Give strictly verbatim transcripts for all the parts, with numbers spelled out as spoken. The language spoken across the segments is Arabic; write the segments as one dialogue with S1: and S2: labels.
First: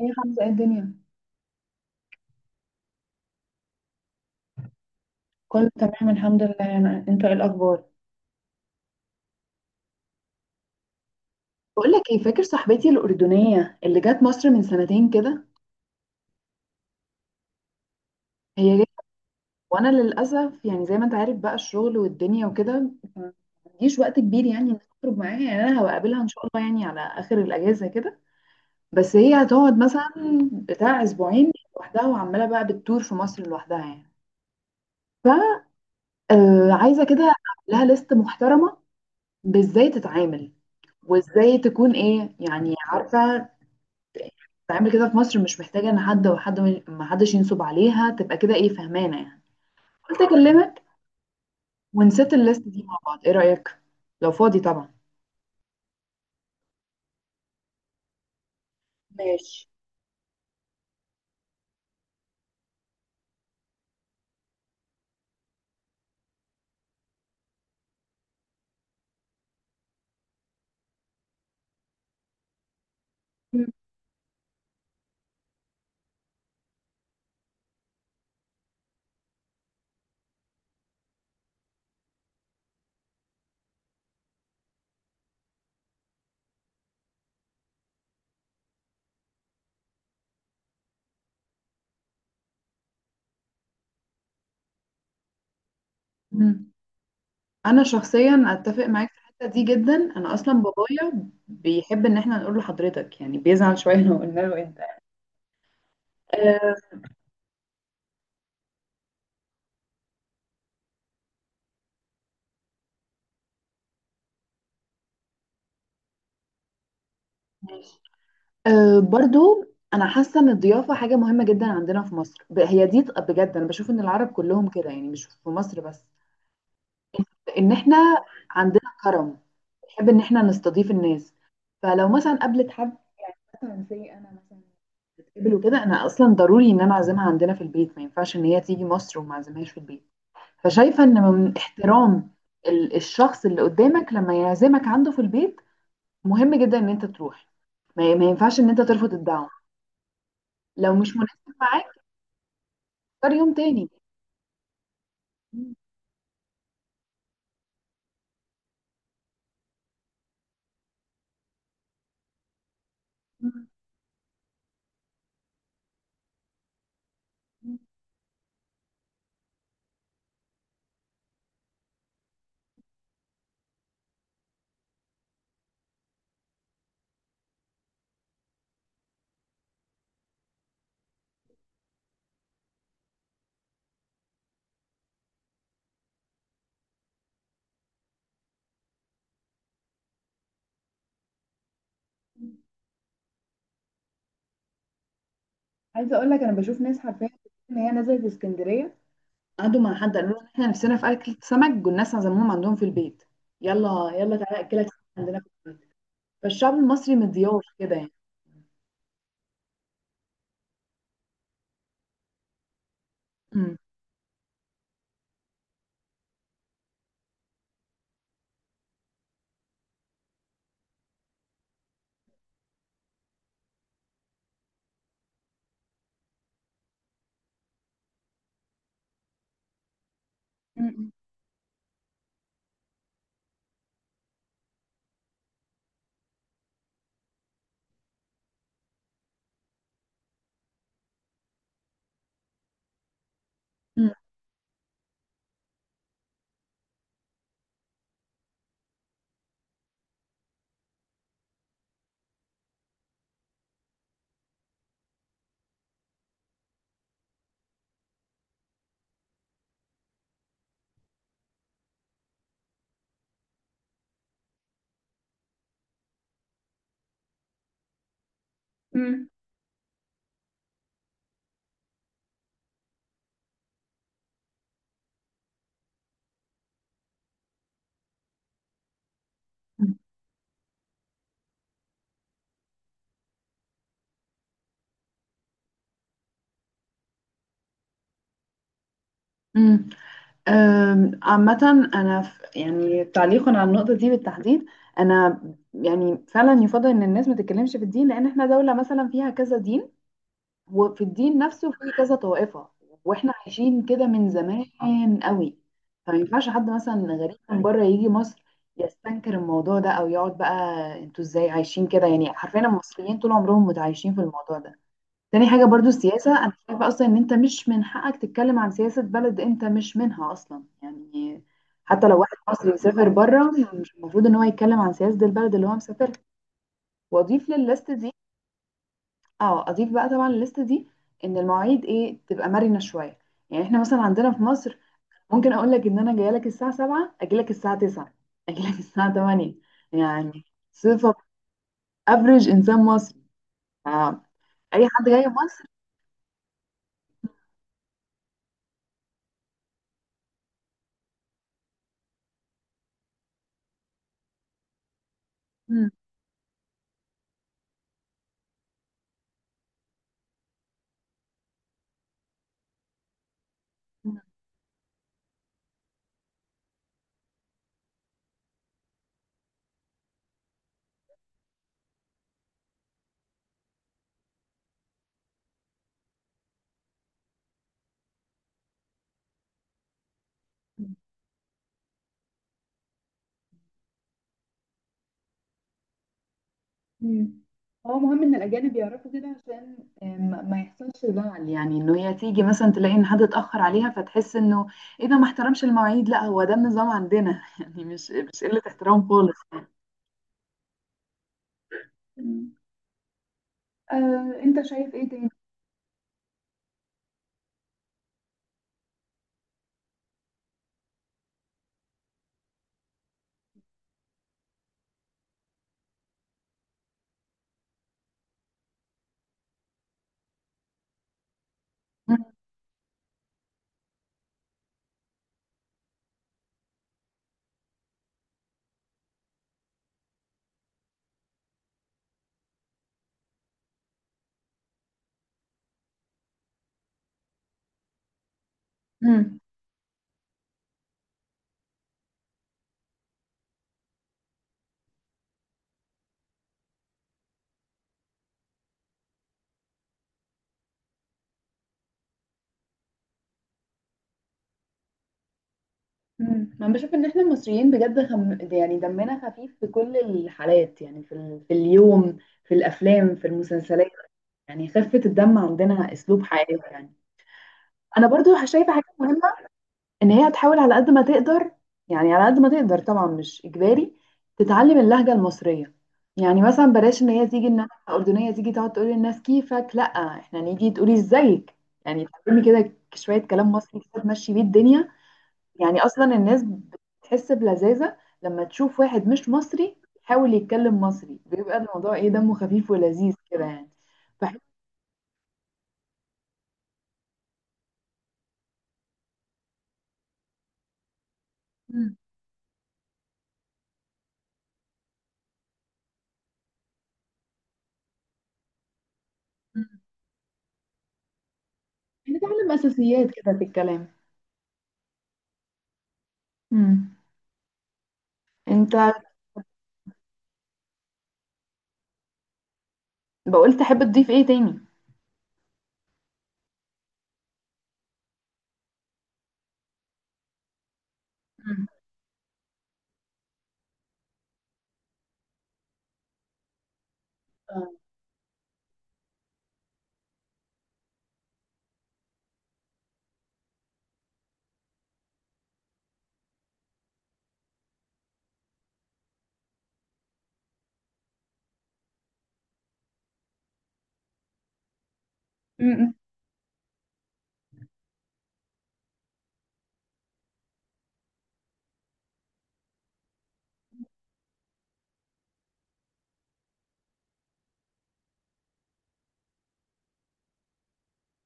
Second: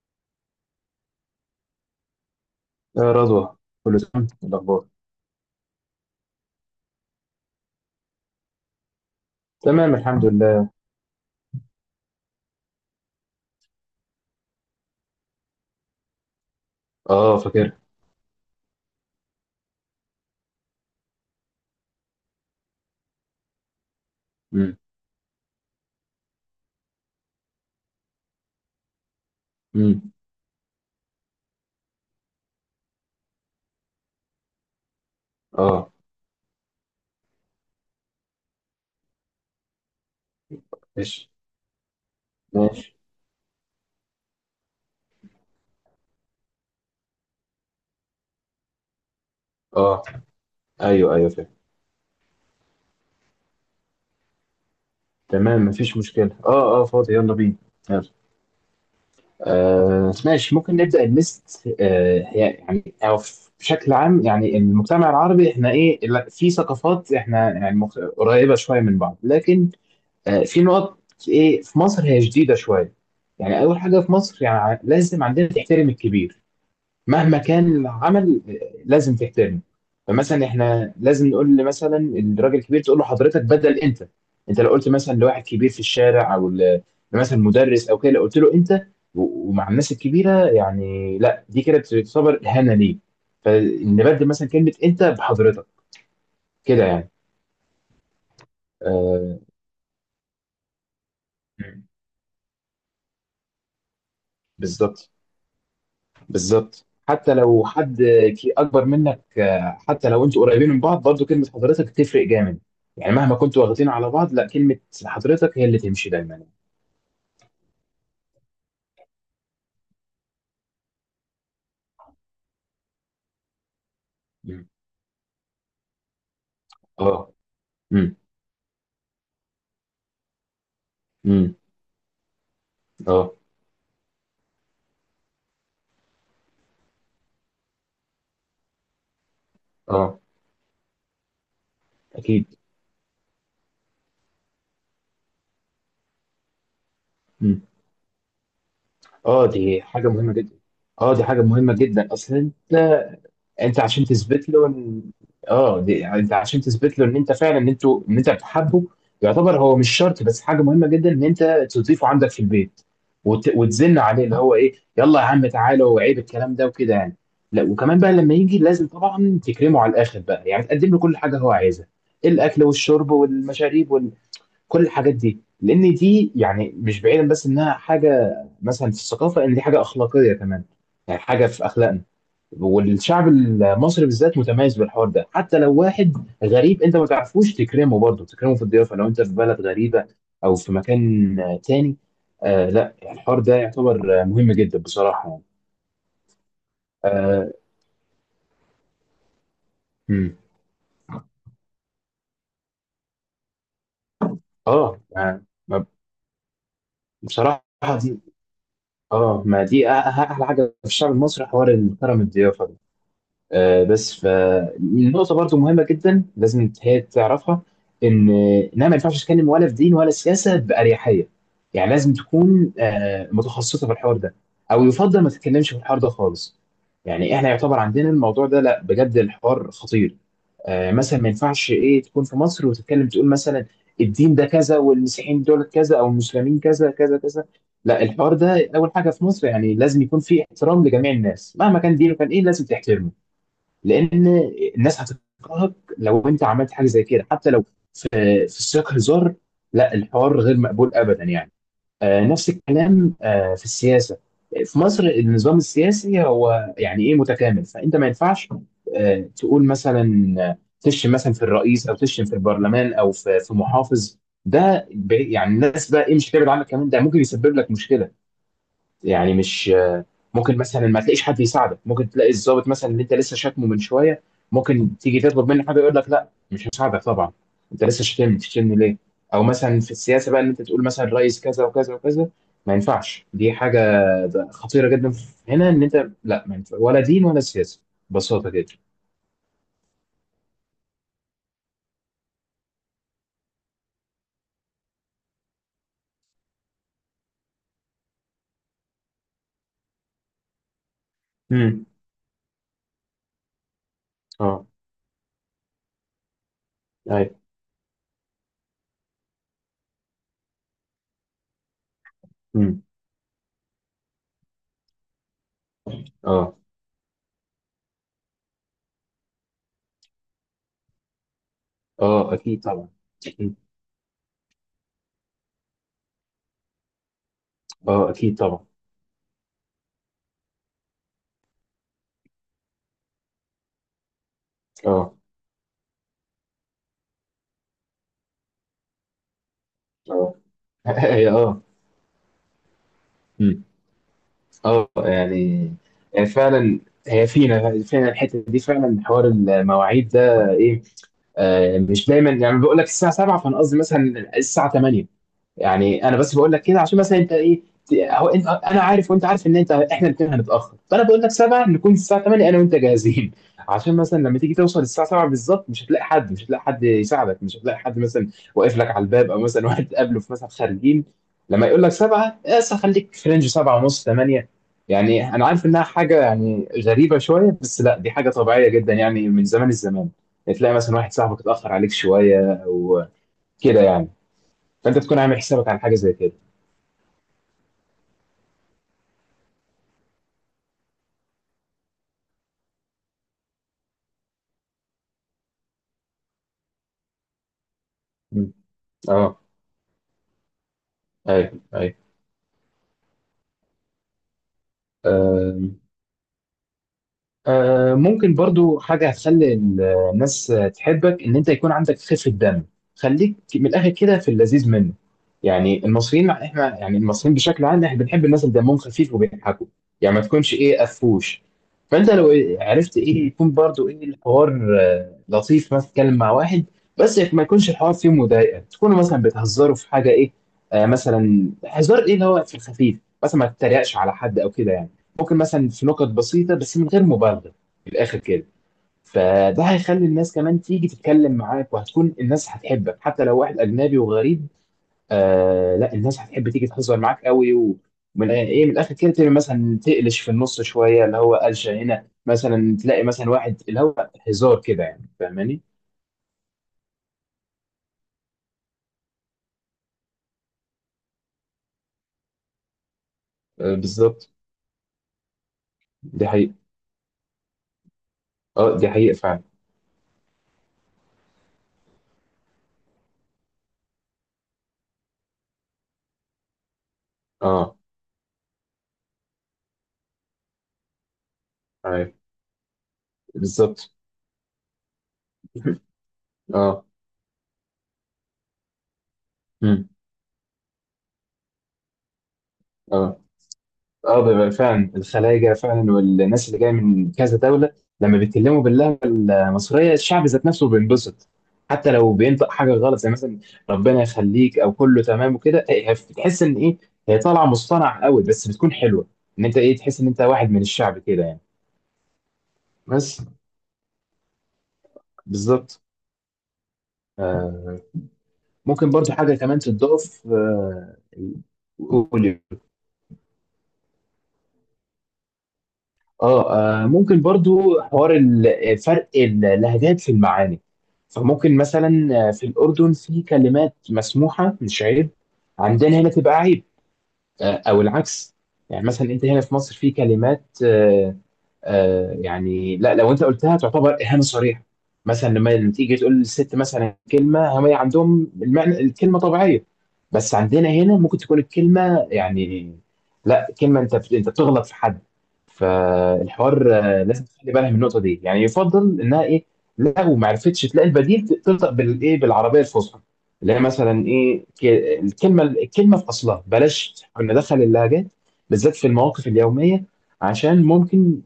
S1: ايه يا حمزة، ايه الدنيا؟
S2: يا رضوى، كله تمام؟ إيه الأخبار؟
S1: كله تمام الحمد لله. انا انت ايه الاخبار؟
S2: تمام الحمد لله.
S1: بقول لك ايه، فاكر صاحبتي الاردنيه اللي جت مصر من سنتين كده؟
S2: اه، فاكر.
S1: هي جت، وانا للاسف يعني زي ما انت عارف بقى الشغل والدنيا وكده ما عنديش وقت كبير، يعني
S2: امم.
S1: إني اخرج معاها. يعني انا هقابلها ان شاء الله يعني على اخر الاجازه كده، بس هي هتقعد مثلا
S2: امم.
S1: بتاع اسبوعين لوحدها، وعماله بقى بتدور في مصر لوحدها يعني.
S2: اه،
S1: آه، عايزه كده اعمل لها ليست محترمه بازاي تتعامل
S2: ماشي.
S1: وازاي تكون ايه يعني
S2: ماشي.
S1: عارفه تعمل كده في مصر، مش محتاجة ان حد وحد ما حدش ينصب عليها، تبقى كده ايه فهمانة يعني.
S2: اه،
S1: قلت اكلمك
S2: ايوه ايوه فاكر.
S1: ونسيت الليست دي مع بعض، ايه رأيك، لو فاضي طبعا؟
S2: تمام مفيش مشكلة، اه اه فاضي، يلا بينا. يلا.
S1: ماشي.
S2: آه ماشي، ممكن نبدأ الليست. آه يعني أو في- بشكل عام يعني المجتمع العربي احنا ايه لا- في ثقافات احنا يعني مخ- قريبة شوية من بعض، لكن آه في نقط. ايه في مصر هي جديدة شوية. يعني
S1: مم.
S2: أول حاجة في مصر يعني لازم عندنا تحترم الكبير مهما كان العمل، آه، لازم تحترمه. فمثلا احنا لازم نقول ل- مثلا الراجل الكبير تقول له حضرتك بدل انت. انت لو قلت مثلا لواحد كبير في الشارع او ل- مثلا مدرس او كده، لو قلت له انت و- ومع الناس الكبيره يعني لا، دي كده بتعتبر اهانه ليه. فنبدل مثلا كلمه انت بحضرتك
S1: مم.
S2: كده يعني.
S1: انا شخصيا اتفق معاك في
S2: آه
S1: الحتة دي جدا، انا اصلا بابايا بيحب ان احنا نقول لحضرتك، يعني بيزعل شوية لو قلنا له انت.
S2: بالظبط.
S1: أه
S2: بالظبط حتي لو حد في اكبر منك، آه حتى لو انتوا قريبين من بعض برضو كلمه حضرتك تفرق جامد. يعني مهما كنتوا واخدين على بعض، لا، كلمه حضرتك هي اللي تمشي دايما.
S1: ماشي، أه برضو. انا حاسة ان الضيافة حاجة مهمة جدا عندنا في مصر، ب- هي دي ط- بجد انا بشوف ان العرب
S2: مم.
S1: كلهم كده يعني، مش في مصر بس.
S2: اه.
S1: ان احنا
S2: مم.
S1: عندنا كرم، بنحب ان احنا نستضيف الناس.
S2: مم.
S1: فلو مثلا قابلت حد
S2: اه.
S1: مثلا، زي انا مثلا بتقابل وكده، انا اصلا ضروري ان انا اعزمها عندنا في البيت. ما ينفعش ان هي تيجي مصر وما اعزمهاش في البيت.
S2: اه
S1: فشايفه ان من احترام
S2: اكيد.
S1: ال- الشخص اللي قدامك لما يعزمك عنده في البيت، مهم جدا ان انت تروح.
S2: مم.
S1: ما ما ينفعش ان انت ترفض
S2: اه
S1: الدعوه.
S2: دي حاجه مهمه جدا.
S1: لو
S2: اه
S1: مش
S2: دي
S1: مناسب
S2: حاجه مهمه
S1: معاك،
S2: جدا اصلا.
S1: اختار يوم
S2: انت
S1: تاني.
S2: عشان تثبت له ان اه دي... يعني انت عشان تثبت له ان انت فعلا ان انتوا ان انت بتحبه. يعتبر هو مش شرط، بس حاجه مهمه جدا ان انت تضيفه عندك في البيت وت... وتزن عليه، اللي هو ايه يلا يا عم تعالى وعيب الكلام ده وكده يعني. لا، وكمان بقى لما يجي لازم طبعا تكرمه على الاخر بقى، يعني تقدم له كل حاجه هو عايزها، الاكل والشرب والمشاريب وكل الحاجات دي، لان دي يعني مش بعيدا، بس انها حاجه مثلا في الثقافه ان دي حاجه اخلاقيه كمان، يعني حاجه في اخلاقنا. والشعب المصري بالذات متميز بالحوار ده. حتى لو واحد غريب انت ما تعرفوش، تكرمه برضه، تكرمه في الضيافه. لو انت في بلد غريبه او في مكان آه تاني. آه لا، الحوار ده يعتبر آه مهم جدا بصراحه يعني.
S1: عايزه اقول لك، انا بشوف ناس حرفيا
S2: اه.
S1: ان هي نزلت اسكندريه، قعدوا مع حد قالوا
S2: مم.
S1: لهم احنا نفسنا في اكل سمك، والناس عزموهم عندهم في البيت: يلا يلا تعالى اكلك سمك
S2: آه
S1: عندنا
S2: ما-
S1: في
S2: ما-
S1: البيت. فالشعب المصري مضياف
S2: بصراحه
S1: كده يعني.
S2: دي اه ما دي أ- أ- احلى حاجه في الشعب المصري، حوار الكرم الضيافه ده.
S1: مم.
S2: آه، بس فالنقطة برضو مهمة جدا لازم هي تعرفها، إن إنها ما ينفعش تتكلم ولا في دين ولا سياسة بأريحية. يعني لازم تكون آه متخصصة في الحوار ده، أو يفضل ما تتكلمش في الحوار ده خالص. يعني إحنا يعتبر عندنا الموضوع ده لا، بجد الحوار خطير. آه
S1: مم.
S2: مثلا ما ينفعش إيه تكون في مصر وتتكلم تقول مثلا الدين ده كذا والمسيحيين دول كذا أو المسلمين كذا كذا كذا. لا الحوار ده، أول حاجة في مصر يعني لازم يكون فيه احترام لجميع الناس. مهما كان دينه كان إيه لازم تحترمه،
S1: مم.
S2: لان الناس هتكرهك لو انت عملت حاجه زي كده. حتى لو في في سياق هزار، لا الحوار غير مقبول ابدا يعني. آه نفس الكلام آه في السياسه. في مصر النظام السياسي هو يعني ايه متكامل، فانت ما ينفعش آه تقول مثلا آه تشتم مثلا في الرئيس او تشتم في البرلمان او في في محافظ. ده بي- يعني الناس بقى ايه مش هتبعد عنك، كمان ده ممكن يسبب لك مشكله.
S1: مم.
S2: يعني مش ممكن مثلا ما تلاقيش حد يساعدك. ممكن تلاقي الضابط مثلا اللي انت لسه شاتمه من شويه، ممكن تيجي تطلب منه حاجه يقول لك لا مش هساعدك طبعا، انت لسه شاتمني، تشتمني ليه؟ او مثلا في السياسه بقى ان انت تقول مثلا رئيس كذا وكذا وكذا، ما ينفعش. دي حاجه خطيره جدا هنا. ان انت لا ما ينفع ولا دين ولا سياسه، ببساطه جدا.
S1: امم أم، عامة أنا ف- يعني تعليقا على النقطة دي بالتحديد، أنا يعني فعلا يفضل إن الناس ما تتكلمش في الدين، لأن إحنا دولة مثلا فيها كذا دين، وفي الدين نفسه في
S2: امم.
S1: كذا طائفة، واحنا عايشين كده من
S2: اه.
S1: زمان قوي. فما ينفعش حد مثلا
S2: ايوه.
S1: غريب من بره يجي مصر يستنكر الموضوع ده او يقعد بقى، انتوا ازاي عايشين كده؟ يعني حرفيا
S2: امم.
S1: المصريين طول عمرهم متعايشين في الموضوع ده. تاني حاجة برضو السياسة، انا
S2: اه.
S1: شايفة اصلا ان انت مش من حقك تتكلم عن سياسة بلد انت مش منها اصلا يعني. حتى لو
S2: اه
S1: واحد
S2: اكيد
S1: مصري
S2: طبعا.
S1: مسافر بره،
S2: اكيد.
S1: مش المفروض ان هو يتكلم عن سياسة البلد اللي هو مسافرها. واضيف للليست
S2: اه
S1: دي،
S2: اكيد طبعا.
S1: اه اضيف بقى طبعا الليسته دي ان المواعيد ايه تبقى مرنه شويه. يعني احنا مثلا عندنا في مصر،
S2: اه.
S1: ممكن اقول لك ان انا جايه لك الساعه السابعة، اجي لك الساعه تسعة، اجي لك الساعه الثامنة
S2: اه.
S1: يعني. صفه
S2: اه.
S1: افريج انسان مصري.
S2: مم.
S1: آه. اي
S2: اه
S1: حد جاي مصر.
S2: يعني. يعني فعلا هي فينا فينا الحته دي فعلا، حوار المواعيد ده ايه. آه مش دايما، يعني بقول لك الساعه سبعة فانا قصدي مثلا الساعه تمانية.
S1: مم.
S2: يعني أنا بس باقول لك كده عشان مثلًا أنت إيه ت أهو أنت أنا عارف وأنت عارف إن أنت إحنا الاتنين هنتأخر، فأنا باقول لك سبعة نكون الساعة تمانية أنا وأنت جاهزين. عشان مثلًا لمّا تيجي توصل الساعة سبعة بالضبط مش هتلاقي حد، مش هتلاقي حد يساعدك، مش هتلاقي حد مثلًا واقف لك على الباب، أو مثلًا واحد تقابله في مثلًا خارجين. لمّا يقول لك سبعة مثلًا خلّيك في رينج سبعة ونص تمانية. يعني أنا عارف إنها حاجة يعني غريبة شوية، بس لأ دي حاجة طبيعية جدًا يعني من زمان الزمان. تلاقي مثلًا واحد صاحبك اتأخر عليك شوية أو كده يعني. فانت تكون عامل حسابك على حاجه زي كده.
S1: مم. هو مهم ان الاجانب يعرفوا كده، عشان آه، ما ما يحصلش زعل، يعني انه هي تيجي مثلا تلاقي ان حد اتاخر عليها فتحس انه ايه ده، ما احترمش المواعيد. لا، هو ده النظام عندنا يعني مش مش
S2: مم.
S1: قله احترام خالص.
S2: اه. ايوه ايوه.
S1: آه، انت شايف ايه تاني؟
S2: آم. آه ممكن برضو حاجة هتخلي الناس تحبك، إن أنت يكون عندك خفة دم. خليك من الآخر كده في اللذيذ منه. يعني المصريين إحنا، يعني المصريين بشكل عام إحنا بنحب الناس اللي دمهم خفيف وبيضحكوا. يعني ما تكونش إيه قفوش. فأنت لو عرفت إيه يكون برضو إيه الحوار آه لطيف، مثلا تتكلم مع واحد، بس ما يكونش الحوار فيه مضايقة. تكونوا مثلا بتهزروا في حاجة إيه، آه مثلا هزار إيه اللي هو في الخفيف. مثلا ما تتريقش على حد أو كده يعني. ممكن مثلا في نقط بسيطة بس من غير مبالغة، من الآخر كده.
S1: مم.
S2: فده هيخلي الناس كمان تيجي تتكلم معاك، وهتكون الناس هتحبك حتى لو واحد أجنبي وغريب. آه لا الناس هتحب تيجي تهزر معاك قوي، ومن ايه من الآخر كده تبقى مثلا تقلش في النص شوية، اللي هو قلشة هنا مثلا تلاقي مثلا واحد اللي هو هزار كده يعني، فاهماني؟
S1: مم. انا بشوف ان احنا المصريين بجد خم... يعني دمنا خفيف في كل الحالات، يعني في, ال... في اليوم، في الافلام، في
S2: آه
S1: المسلسلات.
S2: بالظبط.
S1: يعني خفة الدم عندنا اسلوب
S2: دي
S1: حياة
S2: حقيقة.
S1: يعني. انا برضو شايفة
S2: اه
S1: حاجة
S2: دي حقيقة
S1: مهمة،
S2: فعلا.
S1: ان هي تحاول على قد ما تقدر، يعني على قد ما تقدر طبعا مش اجباري، تتعلم اللهجه المصريه. يعني مثلا بلاش ان هي تيجي، ان انا
S2: اه.
S1: اردنيه تيجي تقعد تقول للناس كيفك، لا احنا نيجي تقولي ازيك. يعني
S2: أيوة.
S1: تعلمي كده شويه كلام مصري
S2: بالظبط.
S1: كده تمشي بيه الدنيا. يعني اصلا الناس
S2: اه.
S1: بتحس بلذاذه لما تشوف واحد مش مصري
S2: مم.
S1: يحاول يتكلم مصري، بيبقى الموضوع ايه دمه خفيف ولذيذ
S2: اه.
S1: كده يعني.
S2: اه
S1: بحس.
S2: بيبقى فعلا الخلايجه فعلا والناس اللي جايه من كذا دوله لما بيتكلموا باللهجه المصريه الشعب ذات نفسه بينبسط. حتى
S1: مم.
S2: لو بينطق حاجه غلط زي مثلا ربنا يخليك او كله تمام وكده، إيه بتحس ان ايه هي طالعه مصطنعه قوي، بس بتكون حلوه، ان انت
S1: مم.
S2: ايه تحس ان انت واحد من الشعب كده يعني.
S1: يعني تعلم اساسيات
S2: بس.
S1: كده في الكلام.
S2: بالظبط.
S1: مم.
S2: آه.
S1: انت
S2: ممكن برضو حاجه كمان تضاف. آه قول.
S1: بقول تحب تضيف ايه تاني؟
S2: اه. آه ممكن برضو حوار ال- فرق اللهجات في المعاني. فممكن
S1: مم.
S2: مثلا آه في الأردن في كلمات مسموحة مش عيب، عندنا هنا تبقى عيب، آه او
S1: آه.
S2: العكس. يعني مثلا انت هنا في مصر في كلمات آه آه يعني لا لو انت قلتها تعتبر اهانه صريحه. مثلا لما تيجي تقول للست مثلا كلمه، هم عندهم المعنى الكلمه طبيعيه، بس عندنا هنا ممكن تكون الكلمه يعني لا، كلمه انت بت- انت بتغلط في حد.
S1: مم.
S2: فالحوار آه لازم تخلي بالها من النقطه دي. يعني يفضل انها ايه لو ما عرفتش تلاقي البديل، تنطق بالايه بالعربيه الفصحى، اللي هي مثلا ايه ك- الكلمه الكلمه في اصلها، بلاش ندخل اللهجات بالذات في المواقف اليوميه، عشان ممكن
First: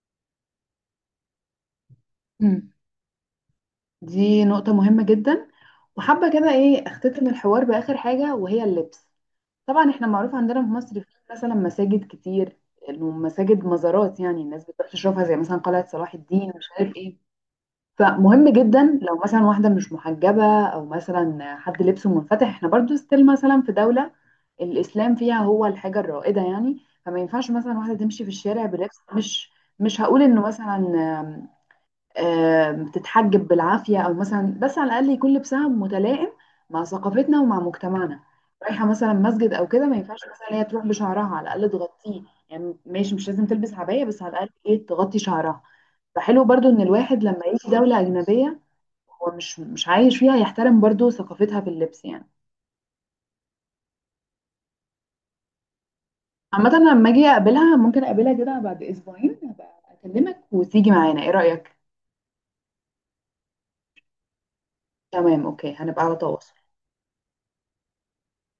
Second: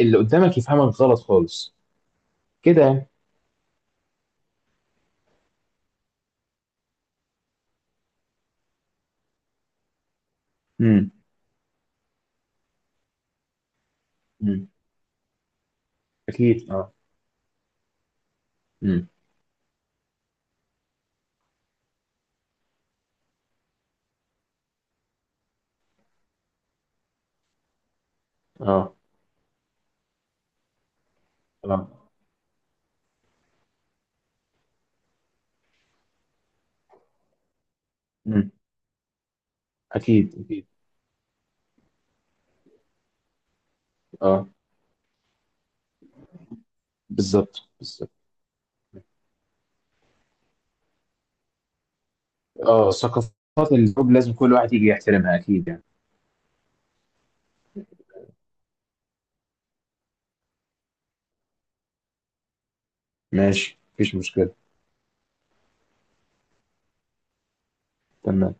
S2: اللي قدامك يفهمك غلط خالص
S1: مم.
S2: كده.
S1: دي نقطة مهمة جدا. وحابة كده ايه اختتم الحوار بآخر حاجة وهي اللبس. طبعا احنا معروف عندنا في مصر في
S2: امم.
S1: مثلا مساجد كتير، المساجد مزارات، يعني الناس
S2: امم
S1: بتروح تشوفها زي مثلا قلعة صلاح الدين مش
S2: اكيد. اه.
S1: عارف ايه. فمهم جدا
S2: امم.
S1: لو مثلا واحدة مش محجبة أو مثلا حد لبسه منفتح، احنا برضو ستيل مثلا في دولة الإسلام فيها هو الحاجة الرائدة يعني. فما ينفعش مثلا واحدة تمشي في الشارع
S2: اه.
S1: بلبس مش، مش هقول إنه مثلا آم،
S2: اه.
S1: آم، تتحجب بالعافية أو مثلا، بس على الأقل يكون لبسها متلائم مع ثقافتنا ومع مجتمعنا.
S2: امم.
S1: رايحة مثلا مسجد أو كده، ما ينفعش
S2: اكيد
S1: مثلا هي
S2: اكيد.
S1: تروح بشعرها، على الأقل تغطيه. يعني ماشي مش لازم تلبس عباية، بس على الأقل
S2: اه
S1: إيه تغطي شعرها. فحلو برضو إن الواحد لما
S2: بالظبط
S1: يجي دولة
S2: بالظبط.
S1: أجنبية هو مش مش عايش فيها، يحترم برضو ثقافتها في اللبس يعني.
S2: اه، ثقافات الجروب لازم كل واحد يجي يحترمها اكيد يعني.
S1: عامة أنا لما اجي اقابلها، ممكن اقابلها كده بعد اسبوعين، هبقى اكلمك وتيجي معانا، ايه رأيك؟
S2: ماشي مفيش مشكله.
S1: تمام اوكي، هنبقى على تواصل.
S2: تمام.